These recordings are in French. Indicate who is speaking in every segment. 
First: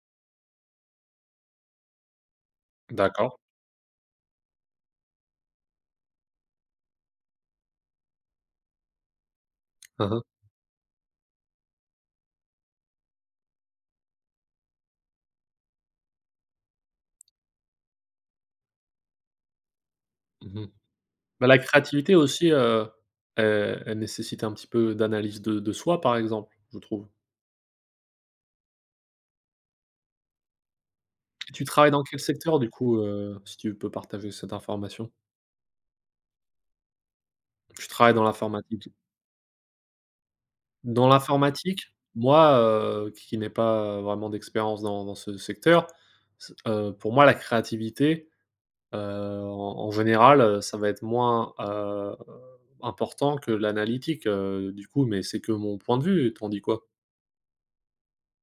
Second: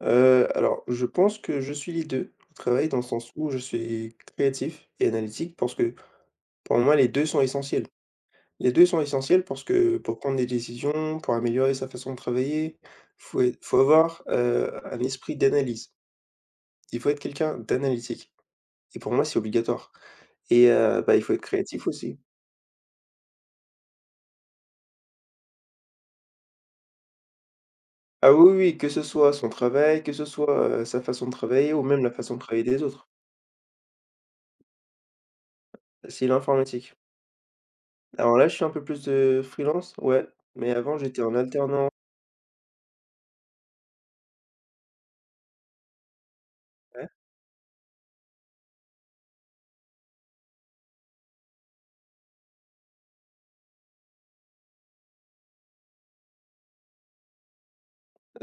Speaker 1: Alors, je pense que je suis les 2, au travail, dans le sens
Speaker 2: D'accord.
Speaker 1: où je suis créatif et analytique parce que, pour moi, les 2 sont essentiels. Les 2 sont essentiels parce que
Speaker 2: Hein,
Speaker 1: pour
Speaker 2: hein.
Speaker 1: prendre des décisions, pour améliorer sa façon de travailler, faut avoir, un esprit d'analyse. Il faut être quelqu'un d'analytique et pour moi, c'est obligatoire
Speaker 2: Mmh.
Speaker 1: et bah, il faut être
Speaker 2: Bah, la
Speaker 1: créatif
Speaker 2: créativité
Speaker 1: aussi.
Speaker 2: aussi, elle nécessite un petit peu d'analyse de soi, par exemple, je trouve.
Speaker 1: Ah oui, oui, que ce soit son travail, que ce soit, sa façon de
Speaker 2: Tu
Speaker 1: travailler ou
Speaker 2: travailles
Speaker 1: même
Speaker 2: dans
Speaker 1: la
Speaker 2: quel
Speaker 1: façon de
Speaker 2: secteur
Speaker 1: travailler
Speaker 2: du
Speaker 1: des
Speaker 2: coup,
Speaker 1: autres.
Speaker 2: si tu peux partager cette information?
Speaker 1: C'est l'informatique.
Speaker 2: Tu travailles dans
Speaker 1: Alors là, je suis un peu
Speaker 2: l'informatique?
Speaker 1: plus, de freelance, ouais, mais avant
Speaker 2: Dans
Speaker 1: j'étais en
Speaker 2: l'informatique,
Speaker 1: alternant
Speaker 2: moi, qui n'ai pas, vraiment d'expérience dans ce secteur, c
Speaker 1: ouais,
Speaker 2: pour moi la créativité, en général, ça va être moins, important que l'analytique, du coup, mais c'est que mon point de vue, t'en dis quoi?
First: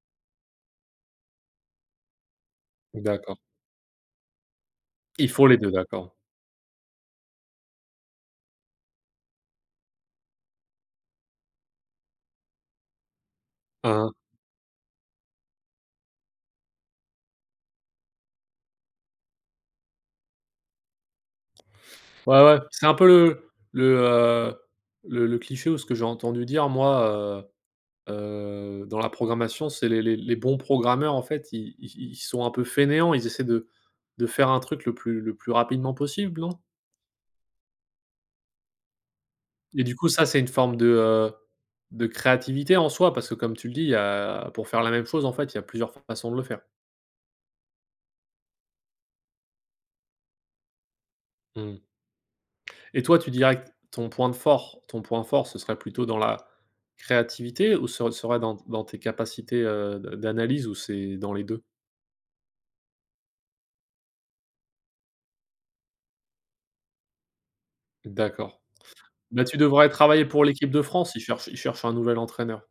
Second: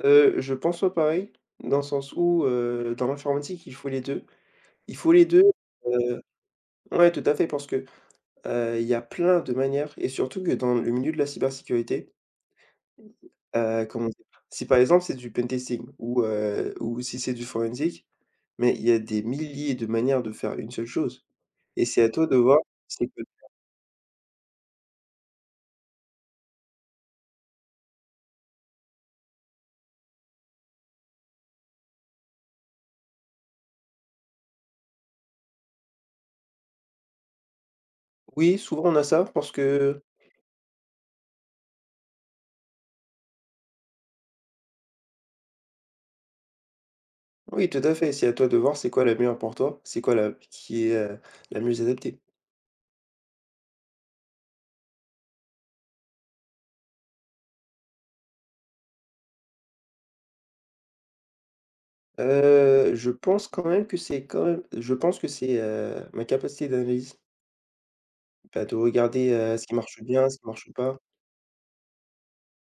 Speaker 1: je pense pas pareil, dans le sens où, dans
Speaker 2: D'accord.
Speaker 1: l'informatique, il faut les 2. Il faut les
Speaker 2: Il
Speaker 1: 2.
Speaker 2: faut les 2, d'accord.
Speaker 1: heu ouais, tout à fait, parce que, il y a plein de manières et surtout que dans le milieu de la cybersécurité,
Speaker 2: Hein,
Speaker 1: comment
Speaker 2: hein.
Speaker 1: dire? Si par exemple c'est du pentesting ou si c'est du forensique, mais il y a des milliers de manières de faire une seule chose et c'est à toi de
Speaker 2: Ouais,
Speaker 1: voir.
Speaker 2: ouais, c'est un
Speaker 1: C'est
Speaker 2: peu
Speaker 1: que
Speaker 2: le cliché ou ce que j'ai entendu dire moi, heu dans la programmation, c'est les bons programmeurs en fait, ils sont un peu fainéants, ils essaient de faire un truc le plus rapidement possible, non?
Speaker 1: Oui, souvent on a ça parce
Speaker 2: Et du
Speaker 1: que
Speaker 2: coup ça, c'est une forme de, créativité en soi parce que comme tu le dis, il y a pour faire la même chose en fait, il y a plusieurs façons de le faire.
Speaker 1: oui, tout à fait, c'est à toi de voir c'est quoi la meilleure pour toi, c'est quoi la qui est, la
Speaker 2: Mmh.
Speaker 1: mieux adaptée.
Speaker 2: Et toi, tu dirais que ton point fort, ce serait plutôt dans la créativité ou ce serait dans tes capacités, d'analyse ou c'est dans les deux.
Speaker 1: Je pense quand même que c'est quand même je pense que c'est, ma capacité d'analyse,
Speaker 2: D'accord.
Speaker 1: bah, de regarder,
Speaker 2: Bah, tu
Speaker 1: ce qui
Speaker 2: devrais
Speaker 1: marche
Speaker 2: travailler
Speaker 1: bien, ce qui
Speaker 2: pour l'équipe
Speaker 1: marche
Speaker 2: de
Speaker 1: pas.
Speaker 2: France, ils cherchent un nouvel entraîneur,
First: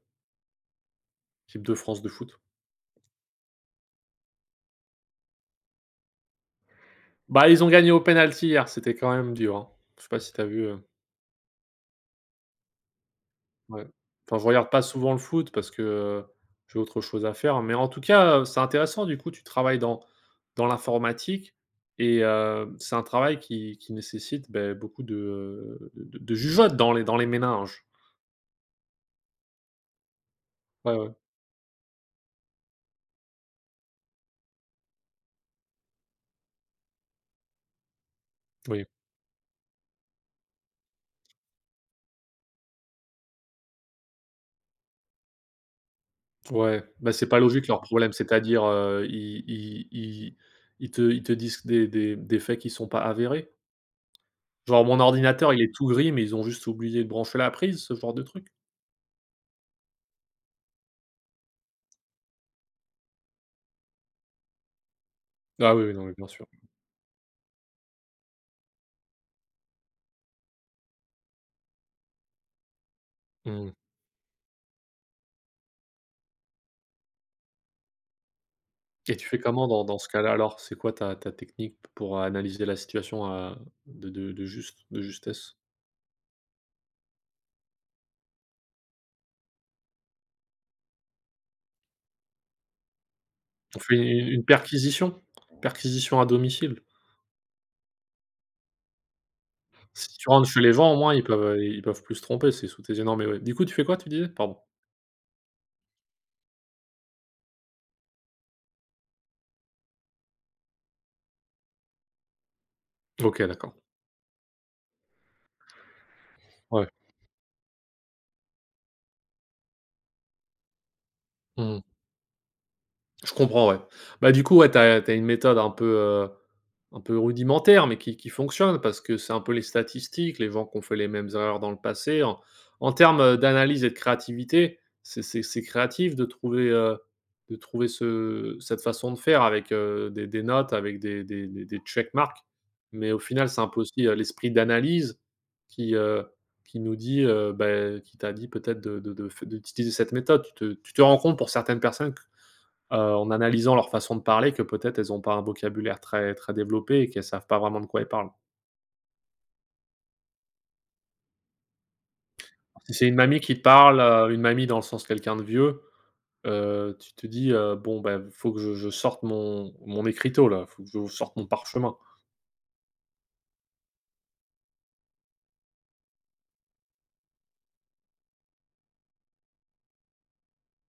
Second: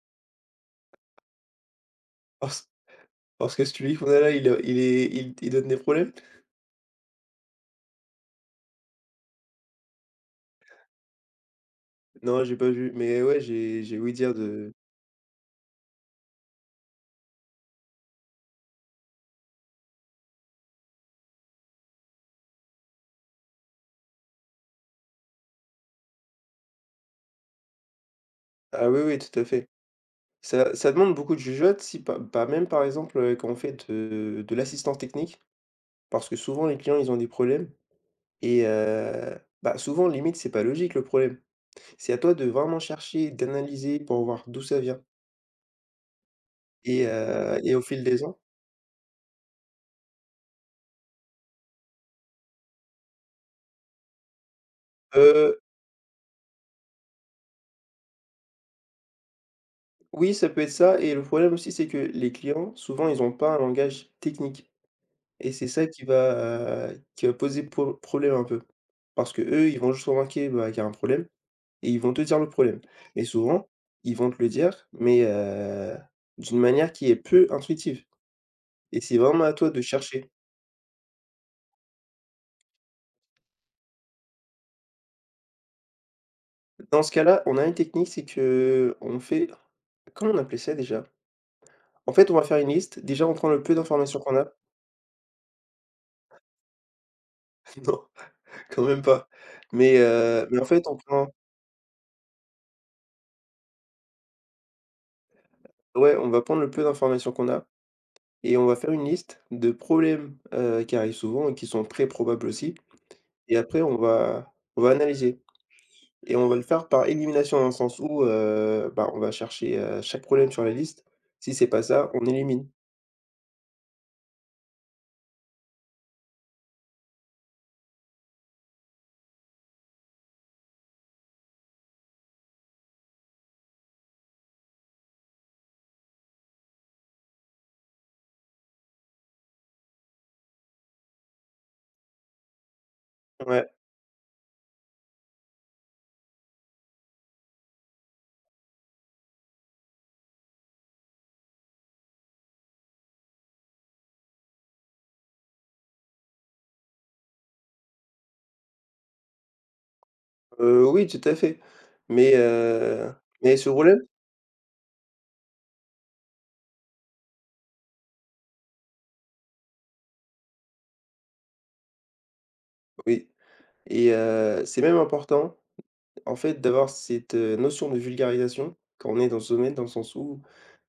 Speaker 2: l'équipe de France de foot.
Speaker 1: Parce Parce que celui qu'on a là, il est il donne des problèmes?
Speaker 2: Bah, ils ont gagné au penalty hier, c'était quand même dur, hein. Je sais pas si t'as vu,
Speaker 1: Non, j'ai pas vu, mais ouais, j'ai
Speaker 2: Ouais.
Speaker 1: j'ai ouï dire
Speaker 2: Enfin, je regarde
Speaker 1: de.
Speaker 2: pas souvent le foot parce que, j'ai autre chose à faire, mais en tout cas, c'est intéressant du coup, tu travailles dans l'informatique et c'est un travail qui nécessite, beaucoup de, de jugeote dans les méninges.
Speaker 1: Ah oui, oui, tout à fait. Ça
Speaker 2: Ouais, ouais,
Speaker 1: demande beaucoup de jugeote si pas bah, même par exemple, quand on fait de l'assistance technique, parce que souvent les clients, ils ont des problèmes. Et
Speaker 2: oui.
Speaker 1: bah, souvent limite c'est pas logique le problème. C'est à toi de vraiment chercher, d'analyser pour voir d'où ça vient
Speaker 2: Ouais,
Speaker 1: et
Speaker 2: bah, c'est pas logique
Speaker 1: au
Speaker 2: leur
Speaker 1: fil
Speaker 2: problème,
Speaker 1: des ans.
Speaker 2: c'est-à-dire, ils te disent des faits qui sont pas avérés? Genre mon
Speaker 1: heu,
Speaker 2: ordinateur, il est tout gris, mais ils ont juste oublié de brancher la prise, ce genre de truc?
Speaker 1: oui, ça peut être ça, et le problème aussi c'est que les clients souvent ils ont pas un langage technique et c'est
Speaker 2: Ah oui,
Speaker 1: ça
Speaker 2: oui, non, mais bien sûr.
Speaker 1: qui va poser problème un peu. Parce que eux ils vont juste remarquer, bah, qu'il y a un problème et ils vont te dire le problème et souvent
Speaker 2: Mmh.
Speaker 1: ils vont te le dire, mais d'une manière qui est peu intuitive et
Speaker 2: Et
Speaker 1: c'est
Speaker 2: tu fais
Speaker 1: vraiment à
Speaker 2: comment
Speaker 1: toi de
Speaker 2: dans ce
Speaker 1: chercher.
Speaker 2: cas-là alors? C'est quoi ta technique pour analyser la situation à de justesse?
Speaker 1: Dans ce cas-là, on a une technique, c'est que on fait, comment on appelait ça déjà? En fait, on va faire une liste. Déjà, on prend le peu
Speaker 2: On fait
Speaker 1: d'informations
Speaker 2: une
Speaker 1: qu'on a.
Speaker 2: perquisition? Perquisition à domicile?
Speaker 1: Non, quand même pas. Mais,
Speaker 2: Si tu rentres chez
Speaker 1: en
Speaker 2: les
Speaker 1: fait,
Speaker 2: gens
Speaker 1: on
Speaker 2: au moins ils
Speaker 1: prend
Speaker 2: peuvent, plus se tromper, c'est sous tes yeux. Non mais ouais. Du coup tu fais quoi tu disais? Pardon.
Speaker 1: ouais, on va prendre le peu d'informations qu'on a et on va faire une liste de problèmes, qui arrivent souvent et qui sont très probables aussi,
Speaker 2: OK,
Speaker 1: et
Speaker 2: d'accord.
Speaker 1: après on va analyser et on va le
Speaker 2: Ouais.
Speaker 1: faire par élimination dans le sens où, bah, on va chercher, chaque problème sur la liste. Si c'est pas
Speaker 2: Mmh.
Speaker 1: ça, on élimine.
Speaker 2: Je comprends, ouais. Bah, du coup ouais, t'as une méthode un peu, euh, Un peu rudimentaire, mais qui fonctionne parce que c'est un peu les statistiques, les gens qui ont fait les mêmes erreurs dans le passé. En termes, d'analyse et de créativité, c'est créatif de trouver, ce cette façon de faire avec, des notes, avec des check marks. Mais au final, c'est un
Speaker 1: Ouais.
Speaker 2: peu aussi, l'esprit d'analyse qui, heu, qui nous dit, qui t'a dit peut-être de f d'utiliser cette méthode. Tu te rends compte pour certaines personnes, en analysant leur façon de parler, que peut-être elles ont pas un vocabulaire très développé et qu'elles savent pas vraiment de quoi elles parlent.
Speaker 1: Oui, tout à fait, mais
Speaker 2: Si c'est
Speaker 1: heu,
Speaker 2: une mamie
Speaker 1: mais
Speaker 2: qui te
Speaker 1: ce problème
Speaker 2: parle, une mamie dans le sens quelqu'un de vieux, tu te dis, «Bon, ben faut que je sorte mon écriteau là, faut que je sorte mon parchemin».
Speaker 1: oui, et c'est même important, en fait, d'avoir cette, notion de vulgarisation quand on est dans ce domaine, dans le sens où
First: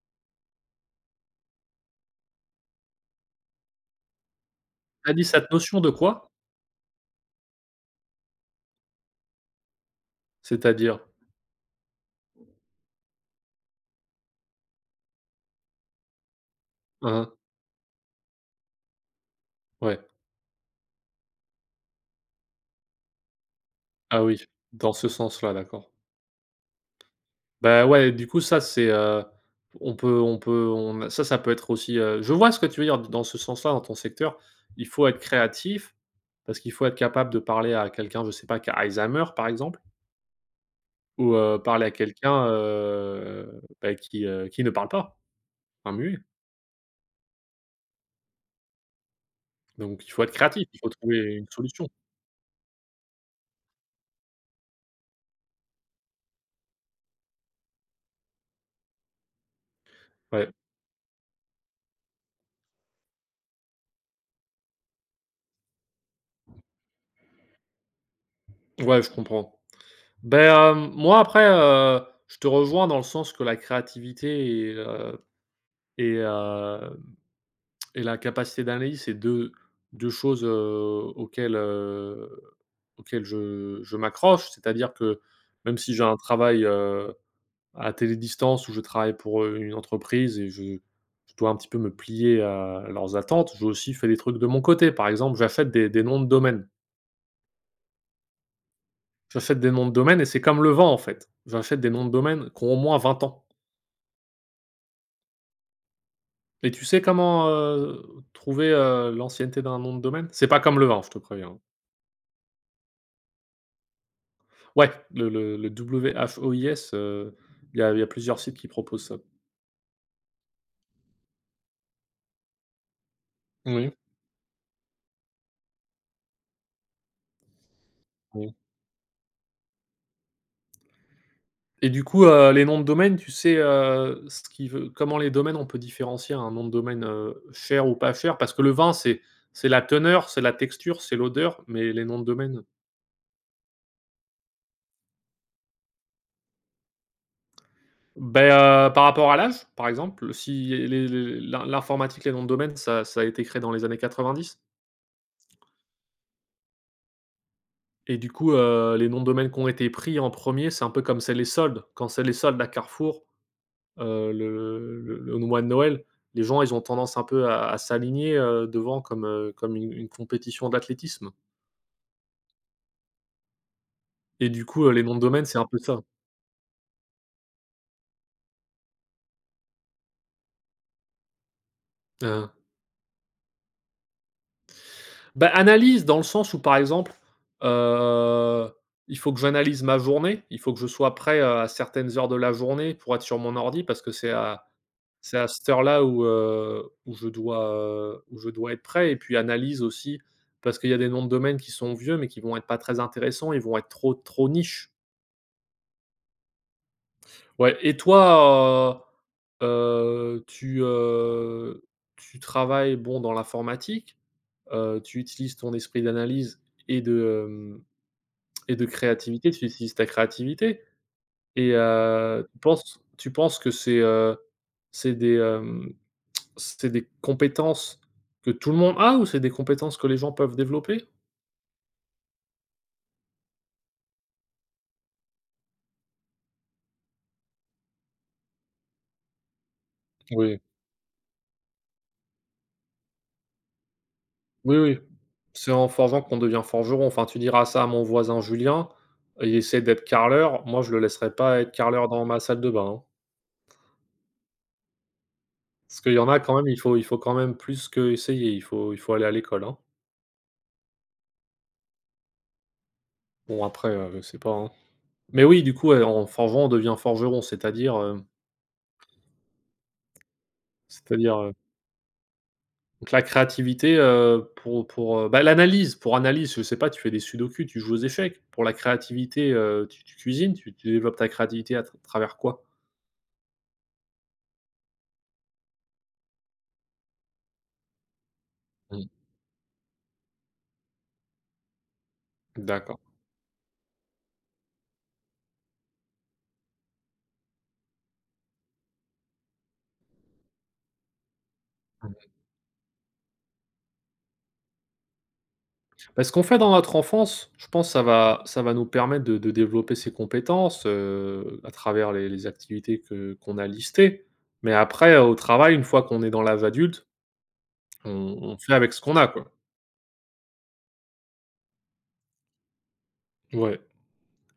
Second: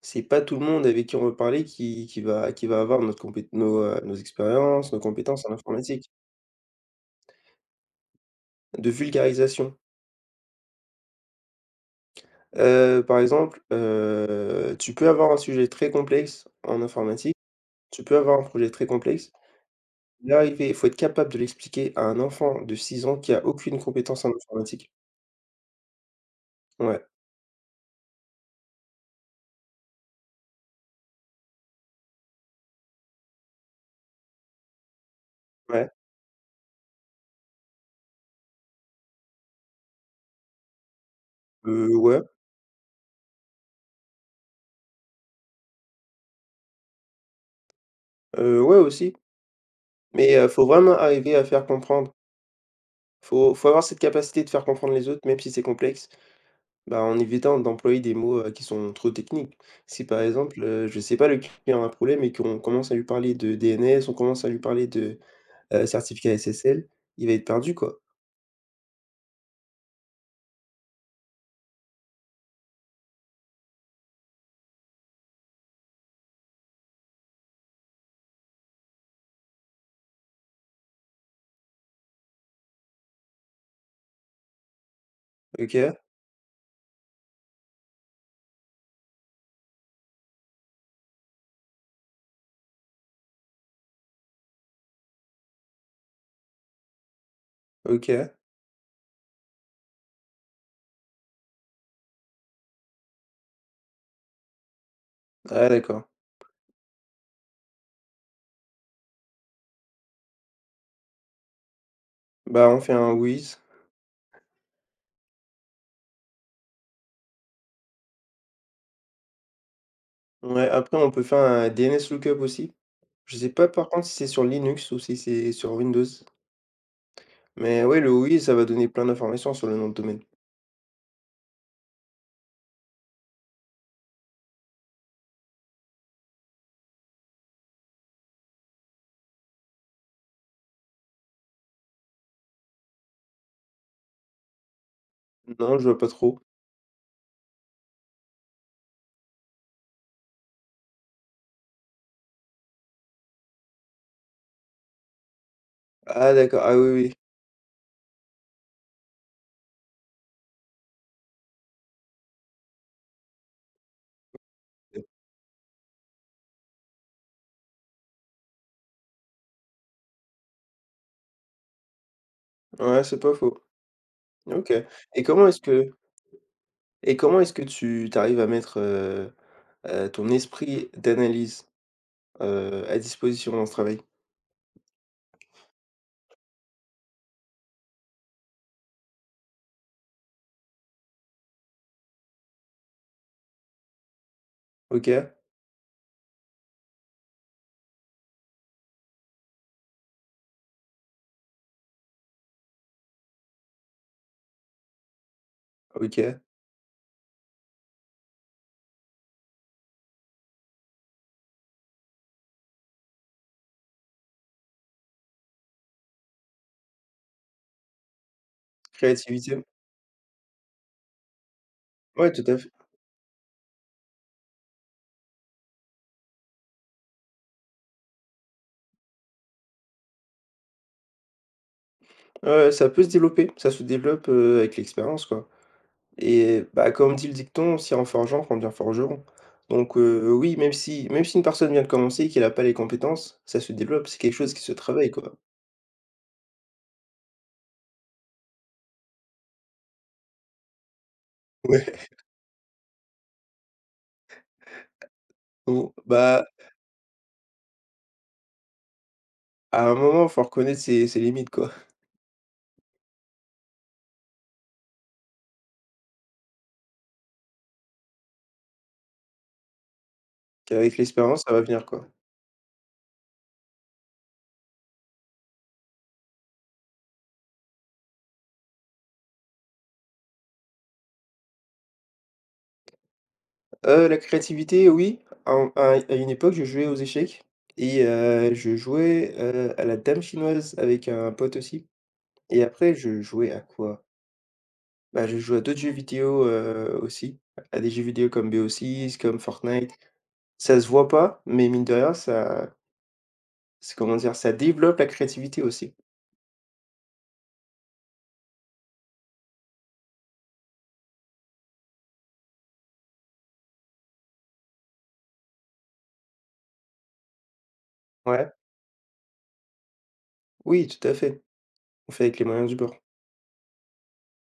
Speaker 1: c'est pas tout le monde avec qui on va parler qui va avoir nos expériences, nos
Speaker 2: Tu dit
Speaker 1: compétences
Speaker 2: cette
Speaker 1: en
Speaker 2: notion de
Speaker 1: informatique,
Speaker 2: quoi?
Speaker 1: de vulgarisation.
Speaker 2: C'est-à-dire?
Speaker 1: Par exemple, tu peux avoir un sujet très complexe en informatique,
Speaker 2: Mmh.
Speaker 1: tu peux avoir un projet très complexe,
Speaker 2: Ouais.
Speaker 1: y arriver, il faut être capable de l'expliquer à un enfant de 6 ans qui a aucune
Speaker 2: Ah
Speaker 1: compétence en
Speaker 2: oui,
Speaker 1: informatique.
Speaker 2: dans ce sens-là, d'accord.
Speaker 1: Ouais,
Speaker 2: Bah, ouais, du coup ça c'est, on peut on peut on a- ça peut être aussi, je vois ce que tu veux dire dans ce sens-là, dans ton secteur. Il faut être
Speaker 1: ouais,
Speaker 2: créatif. Parce qu'il faut être capable de parler à quelqu'un, je sais pas, qui a Alzheimer, par exemple, ou, parler à
Speaker 1: ouais,
Speaker 2: quelqu'un, bah, qui ne parle pas, un muet.
Speaker 1: ouais aussi,
Speaker 2: Donc il faut
Speaker 1: mais
Speaker 2: être
Speaker 1: faut
Speaker 2: créatif, il faut
Speaker 1: vraiment
Speaker 2: trouver
Speaker 1: arriver à
Speaker 2: une
Speaker 1: faire
Speaker 2: solution.
Speaker 1: comprendre. Faut avoir cette capacité de faire comprendre les autres, même si c'est complexe, bah, en évitant d'employer des mots, qui sont trop techniques. Si par
Speaker 2: Ouais,
Speaker 1: exemple, je sais pas, le client a un problème et qu'on commence à lui parler de DNS, on commence à lui parler de certificat SSL, il va être perdu, quoi.
Speaker 2: ouais, je comprends. Ben, hem, moi après, je te rejoins dans le sens que la créativité et heu et la capacité d'analyse, c'est deux choses, auxquelles, je m'accroche. C'est-à-dire que même si
Speaker 1: OK.
Speaker 2: j'ai un travail, à télédistance où je travaille pour, une entreprise, et je dois un petit peu me plier à leurs attentes. J'ai aussi fait des trucs de mon côté. Par exemple, j'achète des noms de domaine.
Speaker 1: OK.
Speaker 2: J'achète des noms de domaine et c'est comme le vent en fait. J'achète des noms de domaine qui ont au moins 20 ans
Speaker 1: Ah d'accord.
Speaker 2: et tu sais comment, trouver, l'ancienneté d'un nom de domaine? C'est pas comme le vent, je te préviens.
Speaker 1: Bah, on fait un WHOIS.
Speaker 2: Ouais, le WHOIS, il y a plusieurs sites qui proposent ça.
Speaker 1: Ouais, après on peut faire un DNS lookup aussi. Je sais pas par
Speaker 2: Oui.
Speaker 1: contre si c'est sur Linux ou si c'est sur Windows. Mais ouais, le WHOIS, ça
Speaker 2: Oui.
Speaker 1: va donner plein d'informations sur le nom de domaine.
Speaker 2: Et du coup, les noms de domaine, tu sais, ce qui veut comment les domaines, on peut différencier un nom de domaine, cher ou pas cher? Parce que le vin, c'est la teneur, c'est la texture, c'est l'odeur, mais les noms de domaine?
Speaker 1: Non, je vois pas trop.
Speaker 2: Ben, par rapport à l'âge, par exemple, si les les l'in l'informatique, les noms de domaine, ça a été créé dans les années 90
Speaker 1: Ah d'accord, ah oui,
Speaker 2: et du coup, les noms de domaine qui ont été pris en premier, c'est un peu comme c'est les soldes. Quand c'est les soldes à Carrefour,
Speaker 1: oui.
Speaker 2: le mois de Noël, les gens, ils ont tendance un peu à s'aligner, devant comme, comme une compétition d'athlétisme,
Speaker 1: Ouais, c'est pas faux.
Speaker 2: et du
Speaker 1: OK.
Speaker 2: coup, les noms de
Speaker 1: et
Speaker 2: domaine,
Speaker 1: comment
Speaker 2: c'est
Speaker 1: est-ce
Speaker 2: un peu
Speaker 1: que
Speaker 2: ça.
Speaker 1: et comment est-ce que Tu arrives à mettre, ton esprit d'analyse,
Speaker 2: Hein.
Speaker 1: à disposition dans ce travail?
Speaker 2: Bah, analyse dans le sens où, par exemple, heu, il faut que j'analyse ma journée, il faut que je sois prêt, à certaines heures de la journée pour être sur mon ordi parce que
Speaker 1: OK.
Speaker 2: c'est à cette heure-là où je dois être prêt, et puis analyse aussi parce qu'il y a des noms de domaine qui sont vieux mais qui vont être pas très intéressants, ils vont être trop niche.
Speaker 1: OK,
Speaker 2: Ouais et toi, heu heu, tu, heu, tu travailles, bon, dans l'informatique, tu utilises ton esprit d'analyse et de, hem, et de créativité,
Speaker 1: créativité.
Speaker 2: tu utilises ta créativité et
Speaker 1: Ouais, tout à
Speaker 2: tu
Speaker 1: fait.
Speaker 2: penses que c'est, c'est des, hem, c'est des compétences que tout le monde a ou c'est des compétences que les gens peuvent développer?
Speaker 1: Ouais, ouais, ça peut se développer, ça se développe, avec l'expérience, quoi, et bah, comme dit le dicton: «Si en forgeant qu'on devient forgeron». Donc oui,
Speaker 2: Oui.
Speaker 1: même si une personne vient de commencer et qu'elle a pas les compétences, ça se développe, c'est quelque chose qui se
Speaker 2: Oui, oui.
Speaker 1: travaille, quoi.
Speaker 2: C'est en forgeant qu'on devient forgeron. Enfin, tu diras ça à mon voisin Julien, il essaie d'être carreleur. Moi, je le laisserai pas être
Speaker 1: Ouais,
Speaker 2: carreleur dans ma salle de bain, hein.
Speaker 1: ou
Speaker 2: Parce qu'il y en a
Speaker 1: bah,
Speaker 2: quand même, il faut quand même plus que essayer. Il faut aller à l'école, hein.
Speaker 1: à un moment, faut reconnaître ses limites, quoi,
Speaker 2: Bon après, je sais pas, hein. Mais oui, du coup, ouais, en forgeant, on devient forgeron,
Speaker 1: qu'avec
Speaker 2: c'est-à-dire,
Speaker 1: l'expérience, ça va venir, quoi.
Speaker 2: donc la créativité, bah, l'analyse, pour analyse, je sais pas, tu fais des sudoku, tu joues aux échecs. Pour la créativité, tu cuisines, tu développes ta créativité à travers quoi?
Speaker 1: La créativité, oui. À une époque, je jouais aux échecs et je
Speaker 2: Mmh.
Speaker 1: jouais, à la dame chinoise avec un pote aussi, et après
Speaker 2: D'accord.
Speaker 1: je jouais à quoi? Bah, je jouais à d'autres jeux vidéo, aussi, à des jeux vidéo comme BO6, comme Fortnite. Ça se voit pas, mais mine de rien,
Speaker 2: Mmh.
Speaker 1: ça, c'est, comment dire? Ça développe la créativité aussi.
Speaker 2: Bah, ce qu'on fait dans notre enfance, je pense que ça va nous permettre de développer ces compétences, à travers les activités que qu'on a listées. Mais après, au travail, une fois qu'on est dans l'âge adulte, on
Speaker 1: Ouais.
Speaker 2: fait avec ce qu'on a, quoi.
Speaker 1: Oui, tout à fait. On fait avec les moyens du bord.
Speaker 2: Ouais,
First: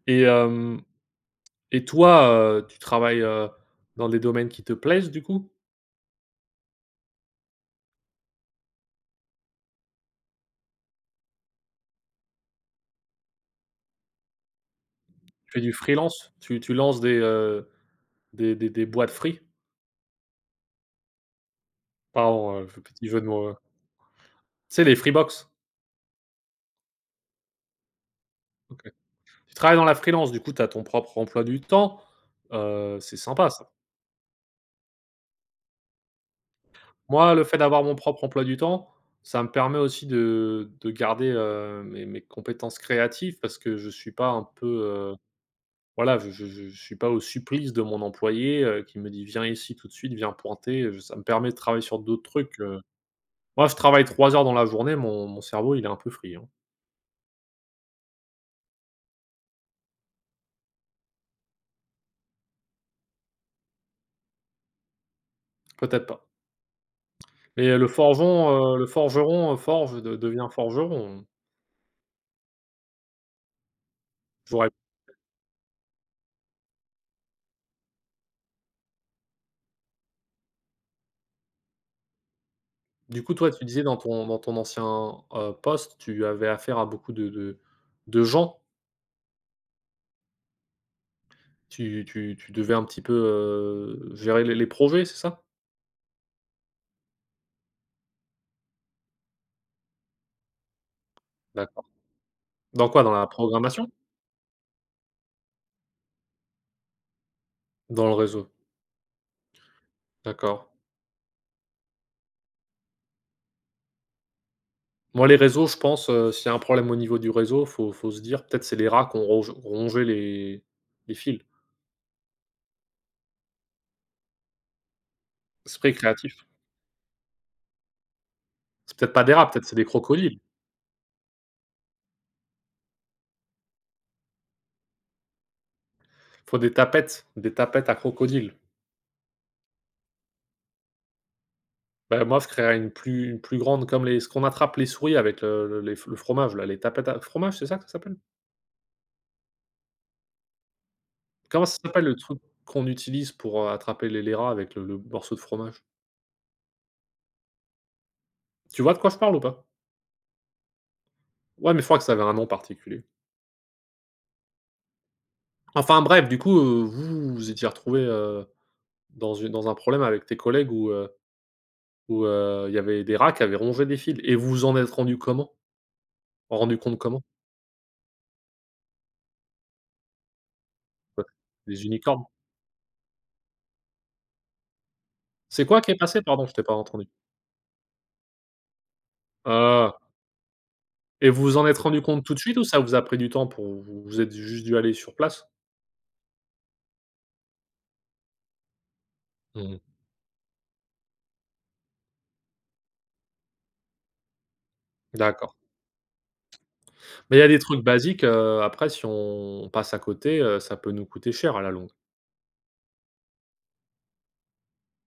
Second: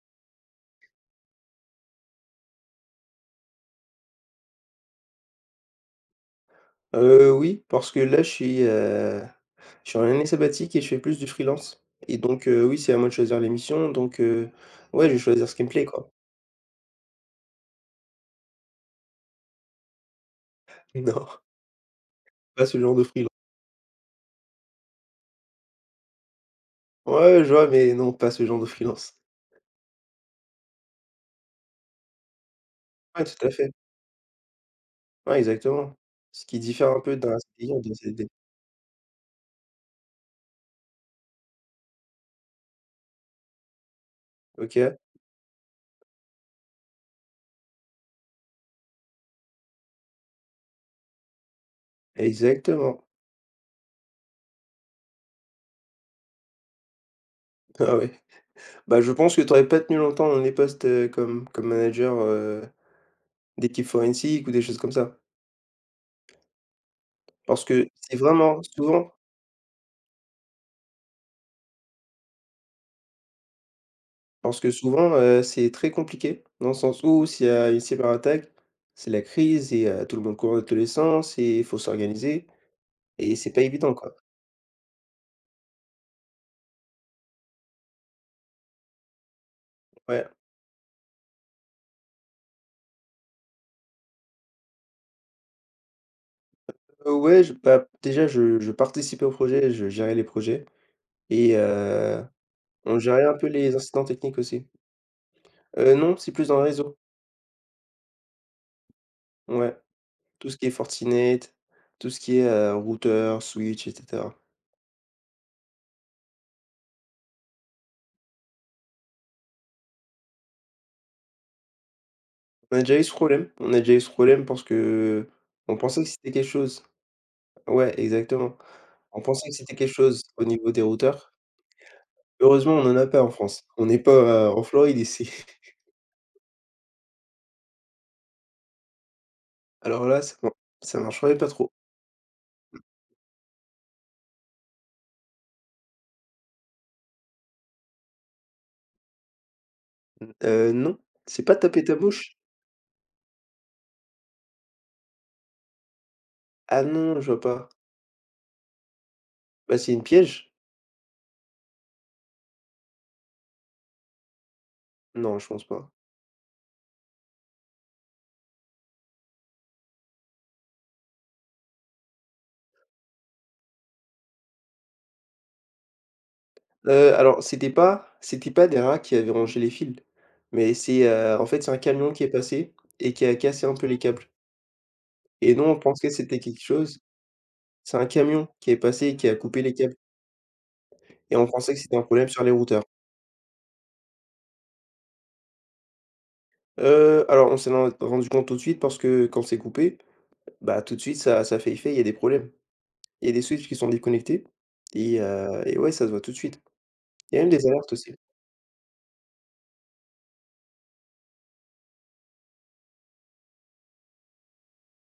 Speaker 2: et hem et toi, tu travailles, dans des domaines qui te plaisent, du coup?
Speaker 1: Oui, parce que là je suis en année sabbatique et je fais plus du freelance et donc oui, c'est à moi de choisir les missions donc ouais, je vais choisir
Speaker 2: Tu
Speaker 1: ce
Speaker 2: fais
Speaker 1: qui me
Speaker 2: du
Speaker 1: plaît, quoi.
Speaker 2: freelance? Tu lances des, des boîtes free?
Speaker 1: Non,
Speaker 2: Pardon,
Speaker 1: pas ce genre de
Speaker 2: petit jeu de
Speaker 1: freelance.
Speaker 2: mots, tu sais, les Freebox?
Speaker 1: Ouais, je vois, mais non, pas ce genre de
Speaker 2: OK.
Speaker 1: freelance.
Speaker 2: Tu travailles dans la freelance, du coup, tu as ton propre emploi du temps, c'est
Speaker 1: Ouais, tout à
Speaker 2: sympa
Speaker 1: fait.
Speaker 2: ça.
Speaker 1: Ouais, exactement. Ce qui diffère un peu
Speaker 2: Moi,
Speaker 1: d'un
Speaker 2: le fait
Speaker 1: CDI ou
Speaker 2: d'avoir
Speaker 1: d'un
Speaker 2: mon propre
Speaker 1: CDD.
Speaker 2: emploi du temps, ça me permet aussi de garder, mes compétences créatives parce que je suis pas un peu,
Speaker 1: OK,
Speaker 2: heu, voilà, je suis pas au supplice de mon employé, qui me dit: «Viens ici tout de suite, viens pointer», je ça me permet de travailler sur d'autres trucs.
Speaker 1: exactement.
Speaker 2: Moi, je travaille 3 heures dans la journée, mon cerveau, il est un peu free, hein.
Speaker 1: Ah ouais. Bah, je pense que tu aurais pas tenu longtemps dans des postes, comme manager, d'équipe forensique ou des choses comme ça.
Speaker 2: Peut-être pas.
Speaker 1: Parce
Speaker 2: Mais
Speaker 1: que c'est vraiment
Speaker 2: le
Speaker 1: souvent
Speaker 2: forgeron, forge, de devient forgeron.
Speaker 1: Parce que
Speaker 2: J'aurais
Speaker 1: souvent, c'est très compliqué, dans le sens où s'il y a une cyberattaque, c'est la crise et tout le monde court dans tous les sens et il faut s'organiser
Speaker 2: du
Speaker 1: et
Speaker 2: coup, toi,
Speaker 1: c'est pas
Speaker 2: tu disais
Speaker 1: évident,
Speaker 2: dans
Speaker 1: quoi.
Speaker 2: ton ancien, poste, tu avais affaire à beaucoup de gens.
Speaker 1: Ouais,
Speaker 2: Tu devais un petit peu, gérer les projets, c'est ça?
Speaker 1: ouais, je bah, déjà je participais au projet, je gérais les projets et
Speaker 2: D'accord. Dans
Speaker 1: on
Speaker 2: quoi? Dans
Speaker 1: gérait
Speaker 2: la
Speaker 1: un peu les
Speaker 2: programmation?
Speaker 1: incidents techniques aussi. Non, c'est plus dans le réseau.
Speaker 2: Dans le réseau,
Speaker 1: Ouais, tout ce qui
Speaker 2: d'accord.
Speaker 1: est Fortinet, tout ce qui est, routeur, switch et cetera.
Speaker 2: Moi, les réseaux, je pense, s'il y a un problème au niveau du réseau, faut se dire, peut-être c'est les rats qui ont ronge rongé les fils.
Speaker 1: On a déjà eu ce problème, on a déjà eu ce problème parce que on
Speaker 2: Esprit
Speaker 1: pensait que c'était
Speaker 2: créatif.
Speaker 1: quelque chose, ouais, exactement.
Speaker 2: C'est peut-être
Speaker 1: On
Speaker 2: pas des
Speaker 1: pensait
Speaker 2: rats,
Speaker 1: que
Speaker 2: peut-être
Speaker 1: c'était
Speaker 2: c'est des
Speaker 1: quelque chose
Speaker 2: crocodiles.
Speaker 1: au niveau des routeurs. Heureusement, on en a pas en France. On n'est pas, en Floride ici.
Speaker 2: Faut des tapettes à crocodiles.
Speaker 1: Alors là, ça marcherait pas trop.
Speaker 2: Bah, moi, je créerais une plus grande comme les ce qu'on attrape les souris avec le fromage là, les tapettes à fromage, c'est ça que ça s'appelle?
Speaker 1: Non, c'est pas
Speaker 2: Comment ça
Speaker 1: taper ta
Speaker 2: s'appelle le
Speaker 1: bouche.
Speaker 2: truc qu'on utilise pour, attraper les rats avec le morceau de fromage?
Speaker 1: Ah non, je vois pas.
Speaker 2: Tu vois de quoi je parle ou pas?
Speaker 1: Bah, c'est une piège?
Speaker 2: Ouais, mais je crois que ça avait un nom particulier.
Speaker 1: Non, je pense pas.
Speaker 2: Enfin bref, du coup, vous étiez retrouvés, dans un problème avec tes collègues où, il y avait des rats qui avaient rongé des fils et vous vous en êtes rendu comment? Rendu compte comment?
Speaker 1: Alors, c'était pas des rats qui avaient rangé les fils, mais c'est,
Speaker 2: Ouais,
Speaker 1: en fait, c'est un
Speaker 2: des
Speaker 1: camion qui
Speaker 2: unicornes.
Speaker 1: est passé et qui a cassé un peu les câbles, et nous,
Speaker 2: C'est
Speaker 1: on
Speaker 2: quoi qui est
Speaker 1: pensait que
Speaker 2: passé?
Speaker 1: c'était
Speaker 2: Pardon, je
Speaker 1: quelque
Speaker 2: t'ai pas
Speaker 1: chose.
Speaker 2: entendu.
Speaker 1: C'est un camion qui est passé et qui a coupé les
Speaker 2: Ah,
Speaker 1: câbles,
Speaker 2: et
Speaker 1: et
Speaker 2: vous
Speaker 1: on
Speaker 2: vous en
Speaker 1: pensait
Speaker 2: êtes
Speaker 1: que c'était
Speaker 2: rendu
Speaker 1: un
Speaker 2: compte
Speaker 1: problème
Speaker 2: tout de
Speaker 1: sur les
Speaker 2: suite ou ça
Speaker 1: routeurs.
Speaker 2: vous a pris du temps pour vous êtes juste dû aller sur place?
Speaker 1: Alors, on s'en est rendu compte tout de suite parce que quand c'est
Speaker 2: Mmh.
Speaker 1: coupé, bah, tout de suite ça fait effet, il y a des problèmes. Il y a des switches qui sont déconnectés, et
Speaker 2: D'accord.
Speaker 1: ouais, ça se voit tout de suite. Il
Speaker 2: Mais
Speaker 1: y
Speaker 2: il
Speaker 1: a
Speaker 2: y a
Speaker 1: même
Speaker 2: des
Speaker 1: des
Speaker 2: trucs
Speaker 1: alertes aussi.
Speaker 2: basiques, après si on passe à côté, ça peut nous coûter cher à la longue.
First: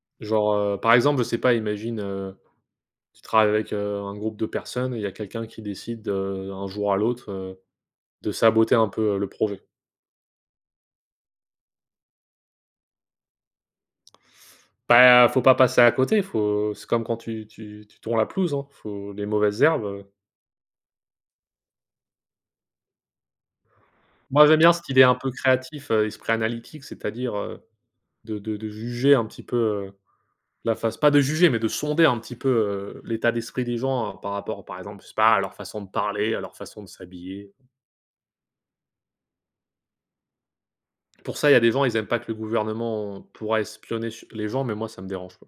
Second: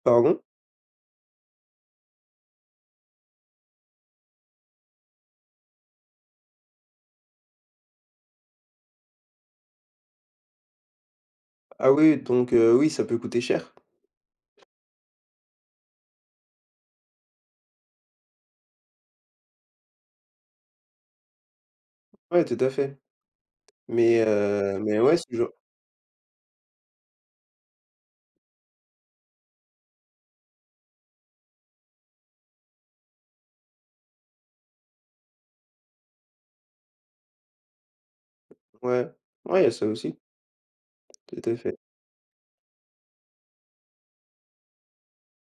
Speaker 1: Pardon?
Speaker 2: Genre, par exemple, je sais pas, Tu travailles avec, un groupe de personnes et il y a quelqu'un qui décide, d'un jour à l'autre, de saboter un peu, le projet.
Speaker 1: Ah oui, donc oui, ça peut coûter cher.
Speaker 2: Bah, faut pas passer à côté, faut c'est comme quand tu tournes la pelouse, hein, faut les mauvaises herbes.
Speaker 1: Ouais, tout à fait. Mais
Speaker 2: Moi, j'aime bien
Speaker 1: heu,
Speaker 2: cette
Speaker 1: mais
Speaker 2: idée un
Speaker 1: ouais, ce
Speaker 2: peu
Speaker 1: genre
Speaker 2: créatif, esprit analytique, c'est-à-dire, de juger un petit peu, la face pas de juger, mais de sonder un petit peu, l'état d'esprit des gens, par rapport, par exemple, je sais pas, à leur façon de parler, à leur façon de s'habiller.
Speaker 1: ouais, ouais, il y a ça aussi,
Speaker 2: Pour
Speaker 1: tout
Speaker 2: ça, il
Speaker 1: à
Speaker 2: y a des
Speaker 1: fait.
Speaker 2: gens, ils aiment pas que le gouvernement pourra espionner su les gens, mais moi ça me dérange pas.